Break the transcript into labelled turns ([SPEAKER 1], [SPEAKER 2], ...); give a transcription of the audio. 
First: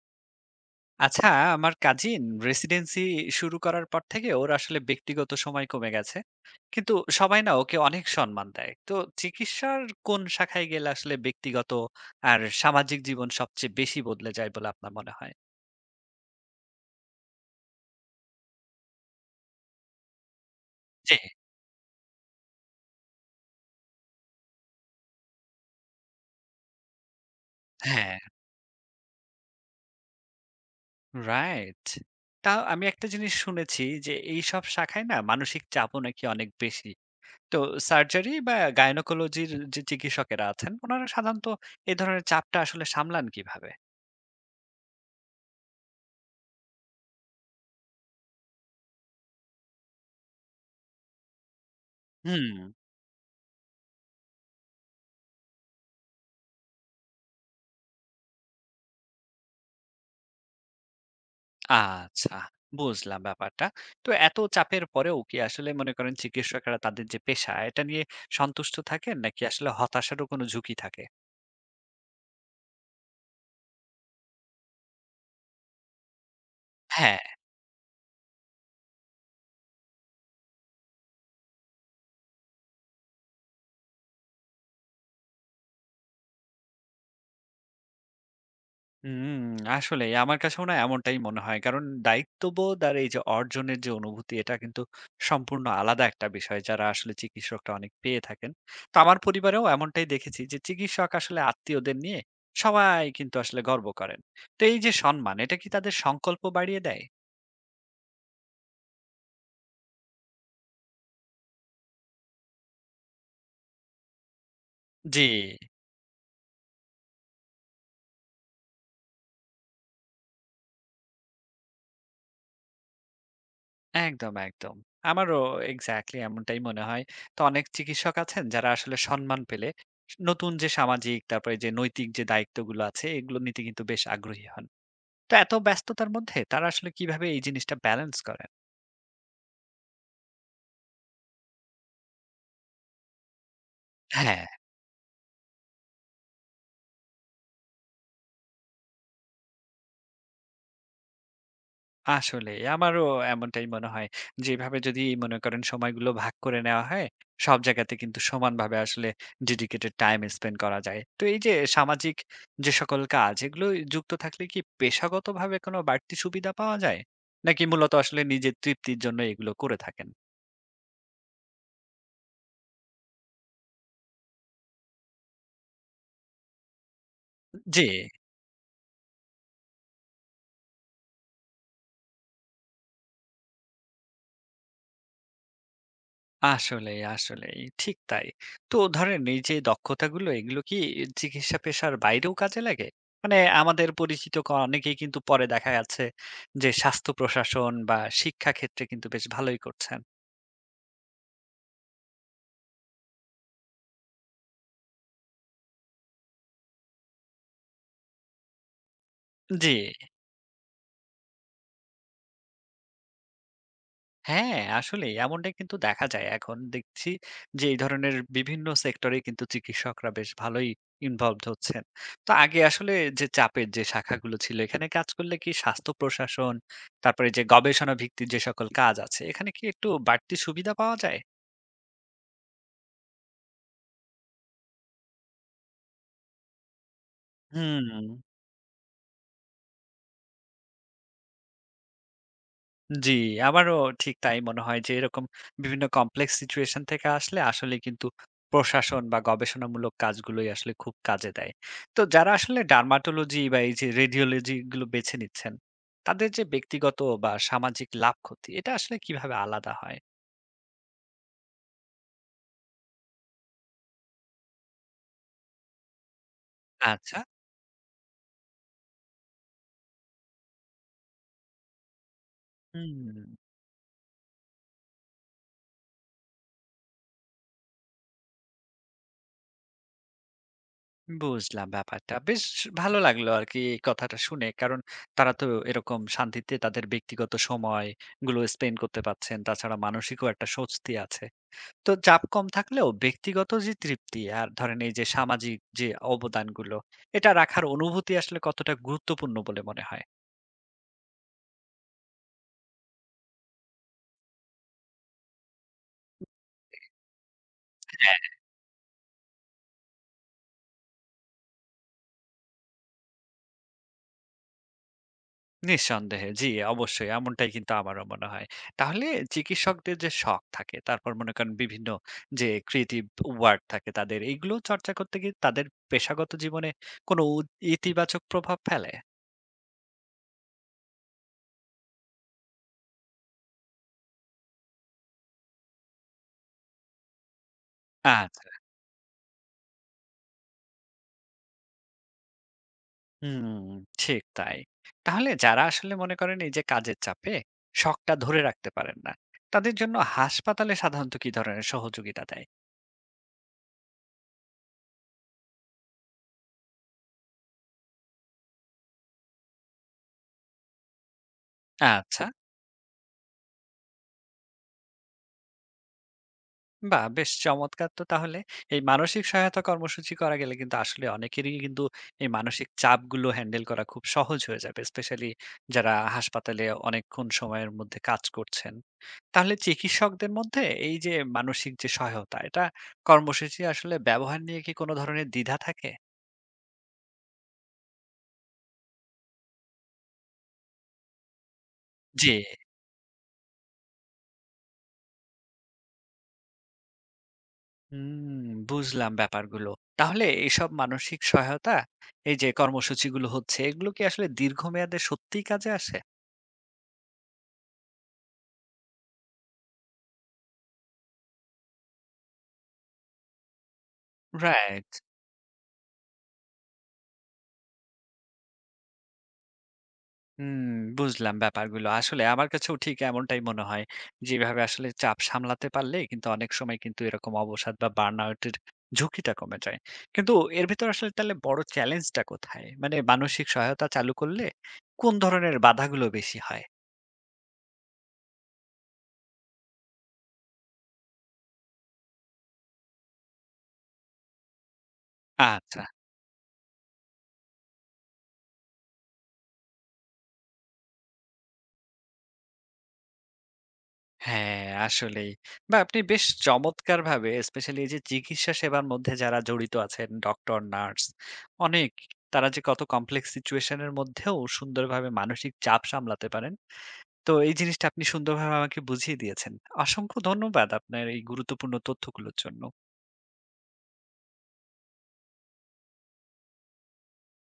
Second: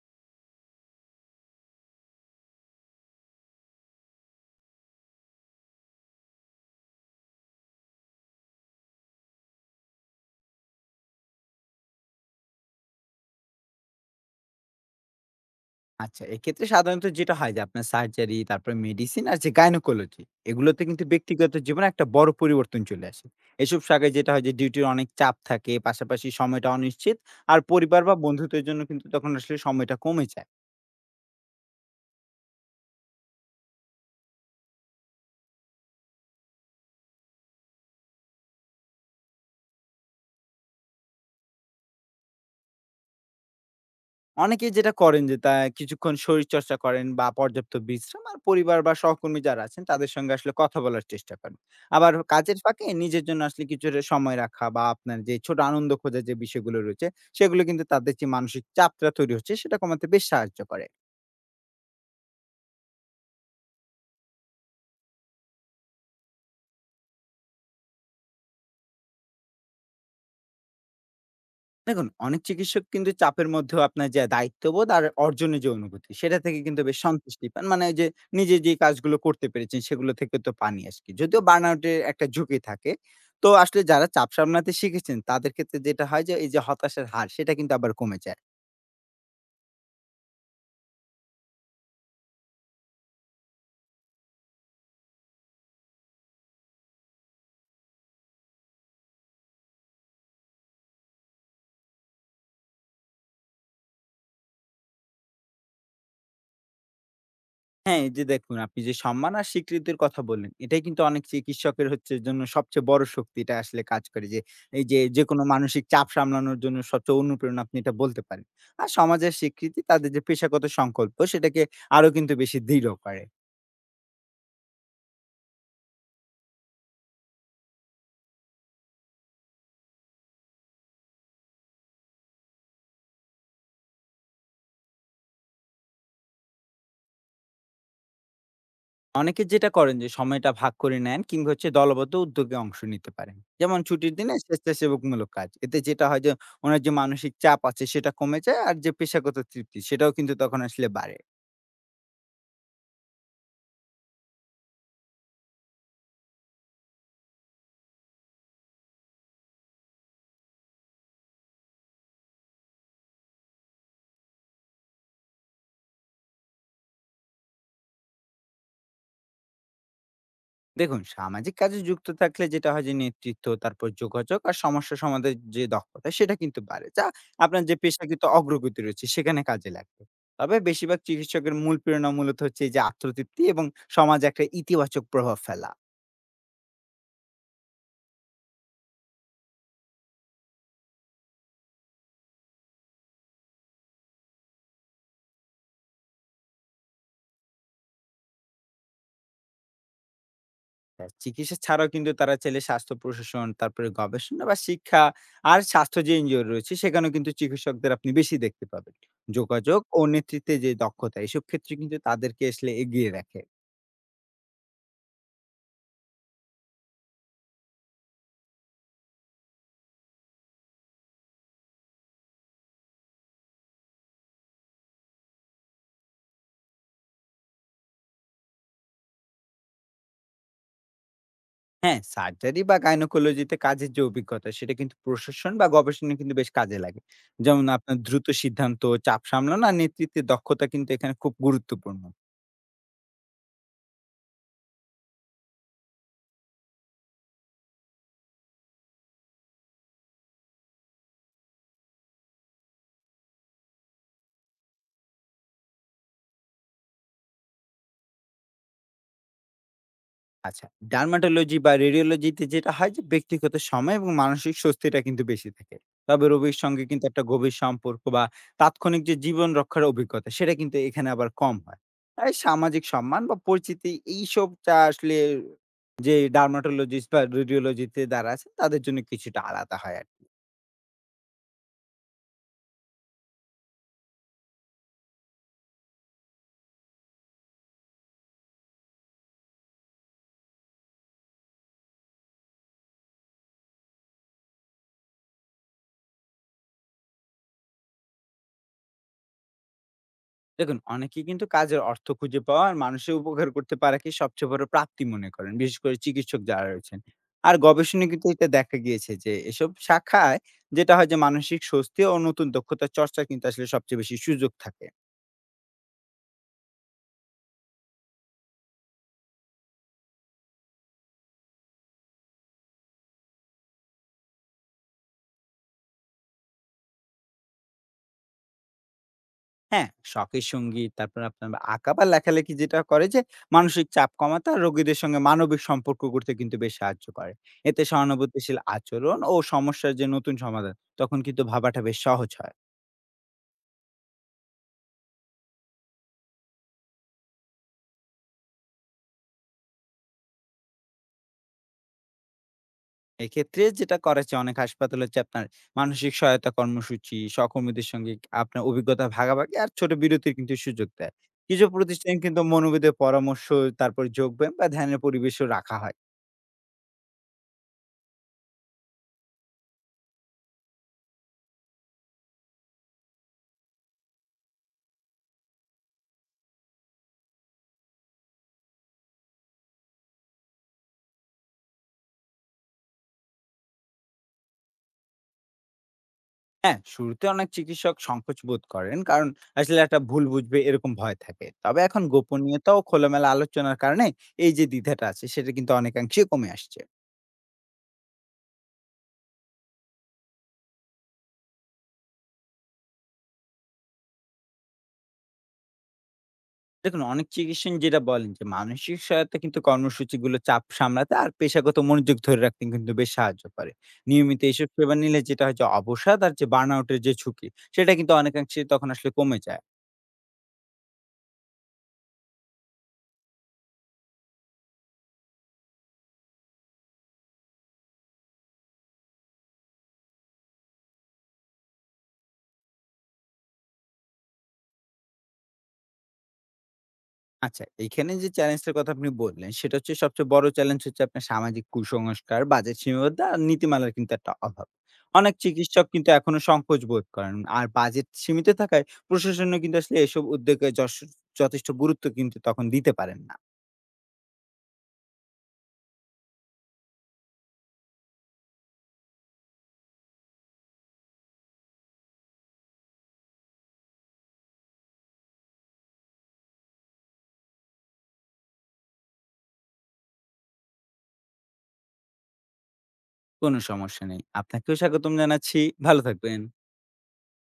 [SPEAKER 1] আচ্ছা, আমার cousin residency শুরু করার পর থেকে ওর আসলে ব্যক্তিগত সময় কমে গেছে। কিন্তু সবাই না ওকে অনেক সম্মান দেয়। তো চিকিৎসার কোন শাখায় গেলে আসলে ব্যক্তিগত আর সামাজিক জীবন সবচেয়ে বেশি বদলে যায় বলে আপনার মনে হয়?
[SPEAKER 2] আচ্ছা, এক্ষেত্রে সাধারণত যেটা হয় যে আপনার সার্জারি, তারপরে মেডিসিন আর যে গাইনোকোলজি এগুলোতে কিন্তু
[SPEAKER 1] জি।
[SPEAKER 2] ব্যক্তিগত জীবনে একটা বড় পরিবর্তন চলে আসে। এসব শাখায় যেটা হয় যে ডিউটির অনেক চাপ থাকে, পাশাপাশি সময়টা অনিশ্চিত। আর পরিবার বা
[SPEAKER 1] হ্যাঁ,
[SPEAKER 2] বন্ধুদের জন্য কিন্তু তখন আসলে সময়টা কমে যায়।
[SPEAKER 1] রাইট। তা আমি একটা জিনিস শুনেছি যে এই সব শাখায় না মানসিক চাপও নাকি অনেক বেশি। তো সার্জারি বা গাইনোকোলজির যে চিকিৎসকেরা আছেন ওনারা সাধারণত এই ধরনের চাপটা আসলে সামলান কিভাবে?
[SPEAKER 2] অনেকেই যেটা করেন যে তা কিছুক্ষণ শরীরচর্চা করেন বা পর্যাপ্ত বিশ্রাম আর পরিবার বা সহকর্মী যারা আছেন তাদের সঙ্গে আসলে কথা বলার চেষ্টা করেন। আবার
[SPEAKER 1] হুম
[SPEAKER 2] কাজের ফাঁকে নিজের জন্য আসলে কিছুটা সময় রাখা বা আপনার যে ছোট আনন্দ খোঁজার যে বিষয়গুলো রয়েছে, সেগুলো কিন্তু তাদের যে মানসিক চাপটা তৈরি হচ্ছে সেটা কমাতে বেশ সাহায্য করে।
[SPEAKER 1] আচ্ছা, বুঝলাম ব্যাপারটা। তো এত চাপের পরেও কি আসলে মনে করেন চিকিৎসকরা তাদের যে পেশা, এটা নিয়ে সন্তুষ্ট থাকেন নাকি আসলে হতাশারও কোনো ঝুঁকি থাকে?
[SPEAKER 2] দেখুন, অনেক চিকিৎসক কিন্তু চাপের মধ্যেও আপনার যে দায়িত্ববোধ আর অর্জনের যে অনুভূতি, সেটা থেকে কিন্তু বেশ
[SPEAKER 1] হ্যাঁ।
[SPEAKER 2] সন্তুষ্টি পান। মানে ওই যে নিজে যে কাজগুলো করতে পেরেছেন, সেগুলো থেকে তো পান আজকি। যদিও বার্নআউট এর একটা ঝুঁকি থাকে। তো আসলে যারা চাপ সামলাতে শিখেছেন, তাদের ক্ষেত্রে যেটা হয় যে এই যে হতাশার হার, সেটা কিন্তু আবার কমে যায়।
[SPEAKER 1] হুম, আসলেই আমার কাছেও না এমনটাই মনে হয়। কারণ দায়িত্ববোধ আর এই যে অর্জনের যে অনুভূতি, এটা কিন্তু সম্পূর্ণ আলাদা একটা বিষয় যারা আসলে চিকিৎসকরা অনেক পেয়ে থাকেন। তো আমার পরিবারেও এমনটাই দেখেছি যে চিকিৎসক আসলে আত্মীয়দের নিয়ে সবাই কিন্তু আসলে গর্ব করেন। তো এই যে সম্মান, এটা কি তাদের সংকল্প বাড়িয়ে দেয়?
[SPEAKER 2] হ্যাঁ, এই যে দেখুন আপনি যে সম্মান আর স্বীকৃতির কথা বললেন, এটাই কিন্তু অনেক চিকিৎসকের হচ্ছে জন্য সবচেয়ে বড় শক্তি এটা আসলে কাজ করে যে, এই যে
[SPEAKER 1] জি।
[SPEAKER 2] যেকোনো মানসিক চাপ সামলানোর জন্য সবচেয়ে অনুপ্রেরণা আপনি এটা বলতে পারেন। আর সমাজের স্বীকৃতি তাদের যে পেশাগত সংকল্প সেটাকে আরো কিন্তু বেশি দৃঢ় করে।
[SPEAKER 1] একদম, একদম। আমারও এক্সাক্টলি এমনটাই মনে হয়। তো অনেক চিকিৎসক আছেন যারা আসলে সম্মান পেলে নতুন যে সামাজিক তারপরে যে নৈতিক যে দায়িত্বগুলো আছে এগুলো নিতে কিন্তু বেশ আগ্রহী হন। তো এত ব্যস্ততার মধ্যে তারা আসলে কিভাবে এই জিনিসটা ব্যালেন্স করেন?
[SPEAKER 2] অনেকে যেটা করেন যে সময়টা ভাগ করে নেন কিংবা হচ্ছে দলবদ্ধ উদ্যোগে অংশ নিতে পারেন। যেমন ছুটির দিনে
[SPEAKER 1] হ্যাঁ।
[SPEAKER 2] স্বেচ্ছাসেবকমূলক কাজ। এতে যেটা হয় যে, ওনার যে মানসিক চাপ আছে সেটা কমে যায় আর যে পেশাগত তৃপ্তি সেটাও কিন্তু তখন আসলে বাড়ে।
[SPEAKER 1] আসলে আমারও এমনটাই মনে হয়। যেভাবে যদি মনে করেন সময়গুলো ভাগ করে নেওয়া হয়, সব জায়গাতে কিন্তু সমানভাবে আসলে ডেডিকেটেড টাইম স্পেন্ড করা যায়। তো এই যে সামাজিক যে সকল কাজ এগুলো যুক্ত থাকলে কি পেশাগতভাবে কোনো বাড়তি সুবিধা পাওয়া যায়? নাকি মূলত আসলে নিজের তৃপ্তির জন্য এগুলো করে থাকেন?
[SPEAKER 2] দেখুন, সামাজিক কাজে যুক্ত থাকলে যেটা হয় যে নেতৃত্ব, তারপর যোগাযোগ আর সমস্যা সমাধানের যে দক্ষতা সেটা কিন্তু বাড়ে, যা আপনার যে
[SPEAKER 1] জি।
[SPEAKER 2] পেশাগত অগ্রগতি রয়েছে সেখানে কাজে লাগবে। তবে বেশিরভাগ চিকিৎসকের মূল প্রেরণা মূলত হচ্ছে এই যে আত্মতৃপ্তি এবং সমাজে একটা ইতিবাচক প্রভাব ফেলা।
[SPEAKER 1] আসলেই, আসলেই। ঠিক তাই। তো ধরেন এই যে দক্ষতাগুলো এগুলো কি চিকিৎসা পেশার বাইরেও কাজে লাগে? মানে আমাদের পরিচিত ক অনেকেই কিন্তু পরে দেখা যাচ্ছে যে স্বাস্থ্য প্রশাসন বা শিক্ষা ক্ষেত্রে কিন্তু বেশ ভালোই করছেন।
[SPEAKER 2] তা চিকিৎসা ছাড়াও কিন্তু তারা চাইলে স্বাস্থ্য প্রশাসন, তারপরে গবেষণা বা শিক্ষা আর স্বাস্থ্য যে এনজিও রয়েছে সেখানেও কিন্তু চিকিৎসকদের আপনি বেশি দেখতে পাবেন।
[SPEAKER 1] জি।
[SPEAKER 2] যোগাযোগ ও নেতৃত্বে যে দক্ষতা, এসব ক্ষেত্রে কিন্তু তাদেরকে আসলে এগিয়ে রাখে।
[SPEAKER 1] হ্যাঁ, আসলেই এমনটাই কিন্তু দেখা যায়। এখন দেখছি যে এই ধরনের বিভিন্ন সেক্টরে কিন্তু চিকিৎসকরা বেশ ভালোই ইনভলভড হচ্ছেন। তো আগে আসলে যে চাপের যে শাখাগুলো ছিল এখানে কাজ করলে কি স্বাস্থ্য প্রশাসন, তারপরে যে গবেষণা ভিত্তিক যে সকল কাজ আছে এখানে কি একটু বাড়তি সুবিধা পাওয়া যায়?
[SPEAKER 2] হ্যাঁ, সার্জারি বা গাইনোকোলজিতে কাজের যে অভিজ্ঞতা সেটা কিন্তু প্রশাসন বা গবেষণা কিন্তু বেশ কাজে লাগে। যেমন আপনার
[SPEAKER 1] হুম।
[SPEAKER 2] দ্রুত সিদ্ধান্ত, চাপ সামলানো আর নেতৃত্বের দক্ষতা কিন্তু এখানে খুব গুরুত্বপূর্ণ।
[SPEAKER 1] জি, আমারও ঠিক তাই মনে হয় যে এরকম বিভিন্ন কমপ্লেক্স সিচুয়েশন থেকে আসলে আসলে কিন্তু প্রশাসন বা গবেষণামূলক কাজগুলোই আসলে খুব কাজে দেয়। তো যারা আসলে ডার্মাটোলজি বা এই যে রেডিওলজি গুলো বেছে নিচ্ছেন, তাদের যে ব্যক্তিগত বা সামাজিক লাভ ক্ষতি এটা আসলে কিভাবে আলাদা হয়?
[SPEAKER 2] আচ্ছা, ডার্মাটোলজি বা রেডিওলজিতে যেটা হয় যে ব্যক্তিগত সময় এবং মানসিক স্বস্তিটা কিন্তু বেশি থাকে। তবে রোগীর সঙ্গে কিন্তু
[SPEAKER 1] আচ্ছা।
[SPEAKER 2] একটা গভীর সম্পর্ক বা তাৎক্ষণিক যে জীবন রক্ষার অভিজ্ঞতা সেটা কিন্তু এখানে আবার কম হয়। তাই সামাজিক
[SPEAKER 1] হুম,
[SPEAKER 2] সম্মান বা পরিচিতি এইসবটা আসলে যে ডার্মাটোলজিস্ট বা রেডিওলজিতে যারা আছে তাদের জন্য কিছুটা আলাদা হয় আরকি।
[SPEAKER 1] বুঝলাম ব্যাপারটা। বেশ ভালো লাগলো আর কি এই কথাটা শুনে। কারণ তারা তো এরকম শান্তিতে তাদের ব্যক্তিগত সময়গুলো স্পেন্ড করতে পারছেন। তাছাড়া মানসিকও একটা স্বস্তি আছে। তো চাপ কম থাকলেও ব্যক্তিগত যে তৃপ্তি আর ধরেন এই যে সামাজিক যে অবদানগুলো এটা রাখার অনুভূতি আসলে কতটা গুরুত্বপূর্ণ বলে মনে হয়?
[SPEAKER 2] দেখুন, অনেকে কিন্তু কাজের অর্থ খুঁজে পাওয়া আর মানুষের উপকার করতে পারাকে সবচেয়ে বড় প্রাপ্তি মনে করেন, বিশেষ করে চিকিৎসক যারা রয়েছেন। আর গবেষণায়
[SPEAKER 1] হ্যাঁ।
[SPEAKER 2] কিন্তু এটা দেখা গিয়েছে যে এসব শাখায় যেটা হয় যে মানসিক স্বস্তি ও নতুন দক্ষতার চর্চা কিন্তু আসলে সবচেয়ে বেশি সুযোগ থাকে।
[SPEAKER 1] নিঃসন্দেহে, জি, অবশ্যই এমনটাই কিন্তু আমারও মনে হয়। তাহলে চিকিৎসকদের যে শখ থাকে তারপর মনে করেন বিভিন্ন যে ক্রিয়েটিভ ওয়ার্ক থাকে তাদের এইগুলো চর্চা করতে গিয়ে তাদের পেশাগত জীবনে কোনো উ- ইতিবাচক প্রভাব ফেলে?
[SPEAKER 2] হ্যাঁ, শখের সঙ্গীত, তারপর আপনার আঁকা বা লেখালেখি যেটা করে যে মানসিক চাপ কমাতে আর রোগীদের সঙ্গে মানবিক সম্পর্ক করতে কিন্তু বেশ সাহায্য করে। এতে
[SPEAKER 1] আচ্ছা।
[SPEAKER 2] সহানুভূতিশীল আচরণ ও সমস্যার যে নতুন সমাধান, তখন কিন্তু ভাবাটা বেশ সহজ হয়।
[SPEAKER 1] হুম, ঠিক তাই। তাহলে যারা আসলে মনে করেন এই যে কাজের চাপে শখটা ধরে রাখতে পারেন না, তাদের জন্য হাসপাতালে সাধারণত কি ধরনের সহযোগিতা দেয়?
[SPEAKER 2] এক্ষেত্রে যেটা করা হচ্ছে, অনেক হাসপাতাল হচ্ছে আপনার মানসিক সহায়তা কর্মসূচি, সহকর্মীদের সঙ্গে আপনার অভিজ্ঞতা ভাগাভাগি আর ছোট বিরতির কিন্তু সুযোগ দেয়। কিছু প্রতিষ্ঠান
[SPEAKER 1] আচ্ছা।
[SPEAKER 2] কিন্তু মনোবিদের পরামর্শ, তারপর যোগব্যায়াম বা ধ্যানের পরিবেশও রাখা হয়।
[SPEAKER 1] বাহ! বেশ চমৎকার তো তাহলে। এই মানসিক সহায়তা কর্মসূচি করা গেলে কিন্তু আসলে অনেকেরই কিন্তু এই মানসিক চাপগুলো হ্যান্ডেল করা খুব সহজ হয়ে যাবে। স্পেশালি যারা হাসপাতালে অনেকক্ষণ সময়ের মধ্যে কাজ করছেন। তাহলে চিকিৎসকদের মধ্যে এই যে মানসিক যে সহায়তা, এটা কর্মসূচি আসলে ব্যবহার নিয়ে কি কোনো ধরনের দ্বিধা থাকে?
[SPEAKER 2] হ্যাঁ, শুরুতে অনেক চিকিৎসক সংকোচ বোধ করেন, কারণ আসলে একটা ভুল বুঝবে এরকম ভয় থাকে। তবে এখন
[SPEAKER 1] জি।
[SPEAKER 2] গোপনীয়তা ও খোলামেলা আলোচনার কারণে এই যে দ্বিধাটা আছে সেটা কিন্তু অনেকাংশেই কমে আসছে।
[SPEAKER 1] হুম, বুঝলাম ব্যাপারগুলো। তাহলে এইসব মানসিক সহায়তা, এই যে কর্মসূচিগুলো হচ্ছে, এগুলো কি আসলে দীর্ঘমেয়াদে সত্যিই কাজে আসে?
[SPEAKER 2] দেখুন, অনেক চিকিৎসক যেটা বলেন যে মানসিক সহায়তা কিন্তু কর্মসূচিগুলো চাপ সামলাতে আর পেশাগত মনোযোগ ধরে রাখতে কিন্তু বেশ সাহায্য করে। নিয়মিত এসব
[SPEAKER 1] রাইট।
[SPEAKER 2] সেবা নিলে যেটা হয় যে অবসাদ আর যে বার্নআউট এর যে ঝুঁকি, সেটা কিন্তু অনেকাংশে তখন আসলে কমে যায়।
[SPEAKER 1] হুম, বুঝলাম ব্যাপারগুলো। আসলে আমার কাছেও ঠিক এমনটাই মনে হয়। যেভাবে আসলে চাপ সামলাতে পারলে কিন্তু অনেক সময় কিন্তু এরকম অবসাদ বা বার্নআউট এর ঝুঁকিটা কমে যায়। কিন্তু এর ভিতর আসলে তাহলে বড় চ্যালেঞ্জটা কোথায়? মানে মানসিক সহায়তা চালু করলে কোন ধরনের বাধাগুলো বেশি হয়?
[SPEAKER 2] আচ্ছা, এখানে যে চ্যালেঞ্জটার কথা আপনি বললেন, সেটা হচ্ছে সবচেয়ে বড় চ্যালেঞ্জ হচ্ছে আপনার সামাজিক কুসংস্কার, বাজেট সীমাবদ্ধতা আর নীতিমালার কিন্তু একটা অভাব। অনেক
[SPEAKER 1] আচ্ছা।
[SPEAKER 2] চিকিৎসক কিন্তু এখনো সংকোচ বোধ করেন। আর বাজেট সীমিত থাকায় প্রশাসনও কিন্তু আসলে এসব উদ্যোগে যশ যথেষ্ট গুরুত্ব কিন্তু তখন দিতে পারেন না।
[SPEAKER 1] হ্যাঁ, আসলেই। বা আপনি বেশ চমৎকারভাবে স্পেশালি এই যে চিকিৎসা সেবার মধ্যে যারা জড়িত আছেন ডক্টর, নার্স অনেক তারা যে কত কমপ্লেক্স সিচুয়েশন এর মধ্যেও সুন্দরভাবে মানসিক চাপ সামলাতে পারেন। তো এই জিনিসটা আপনি সুন্দরভাবে আমাকে বুঝিয়ে দিয়েছেন। অসংখ্য ধন্যবাদ আপনার এই গুরুত্বপূর্ণ তথ্যগুলোর জন্য।
[SPEAKER 2] কোনো সমস্যা নেই। আপনাকেও স্বাগতম জানাচ্ছি। ভালো থাকবেন।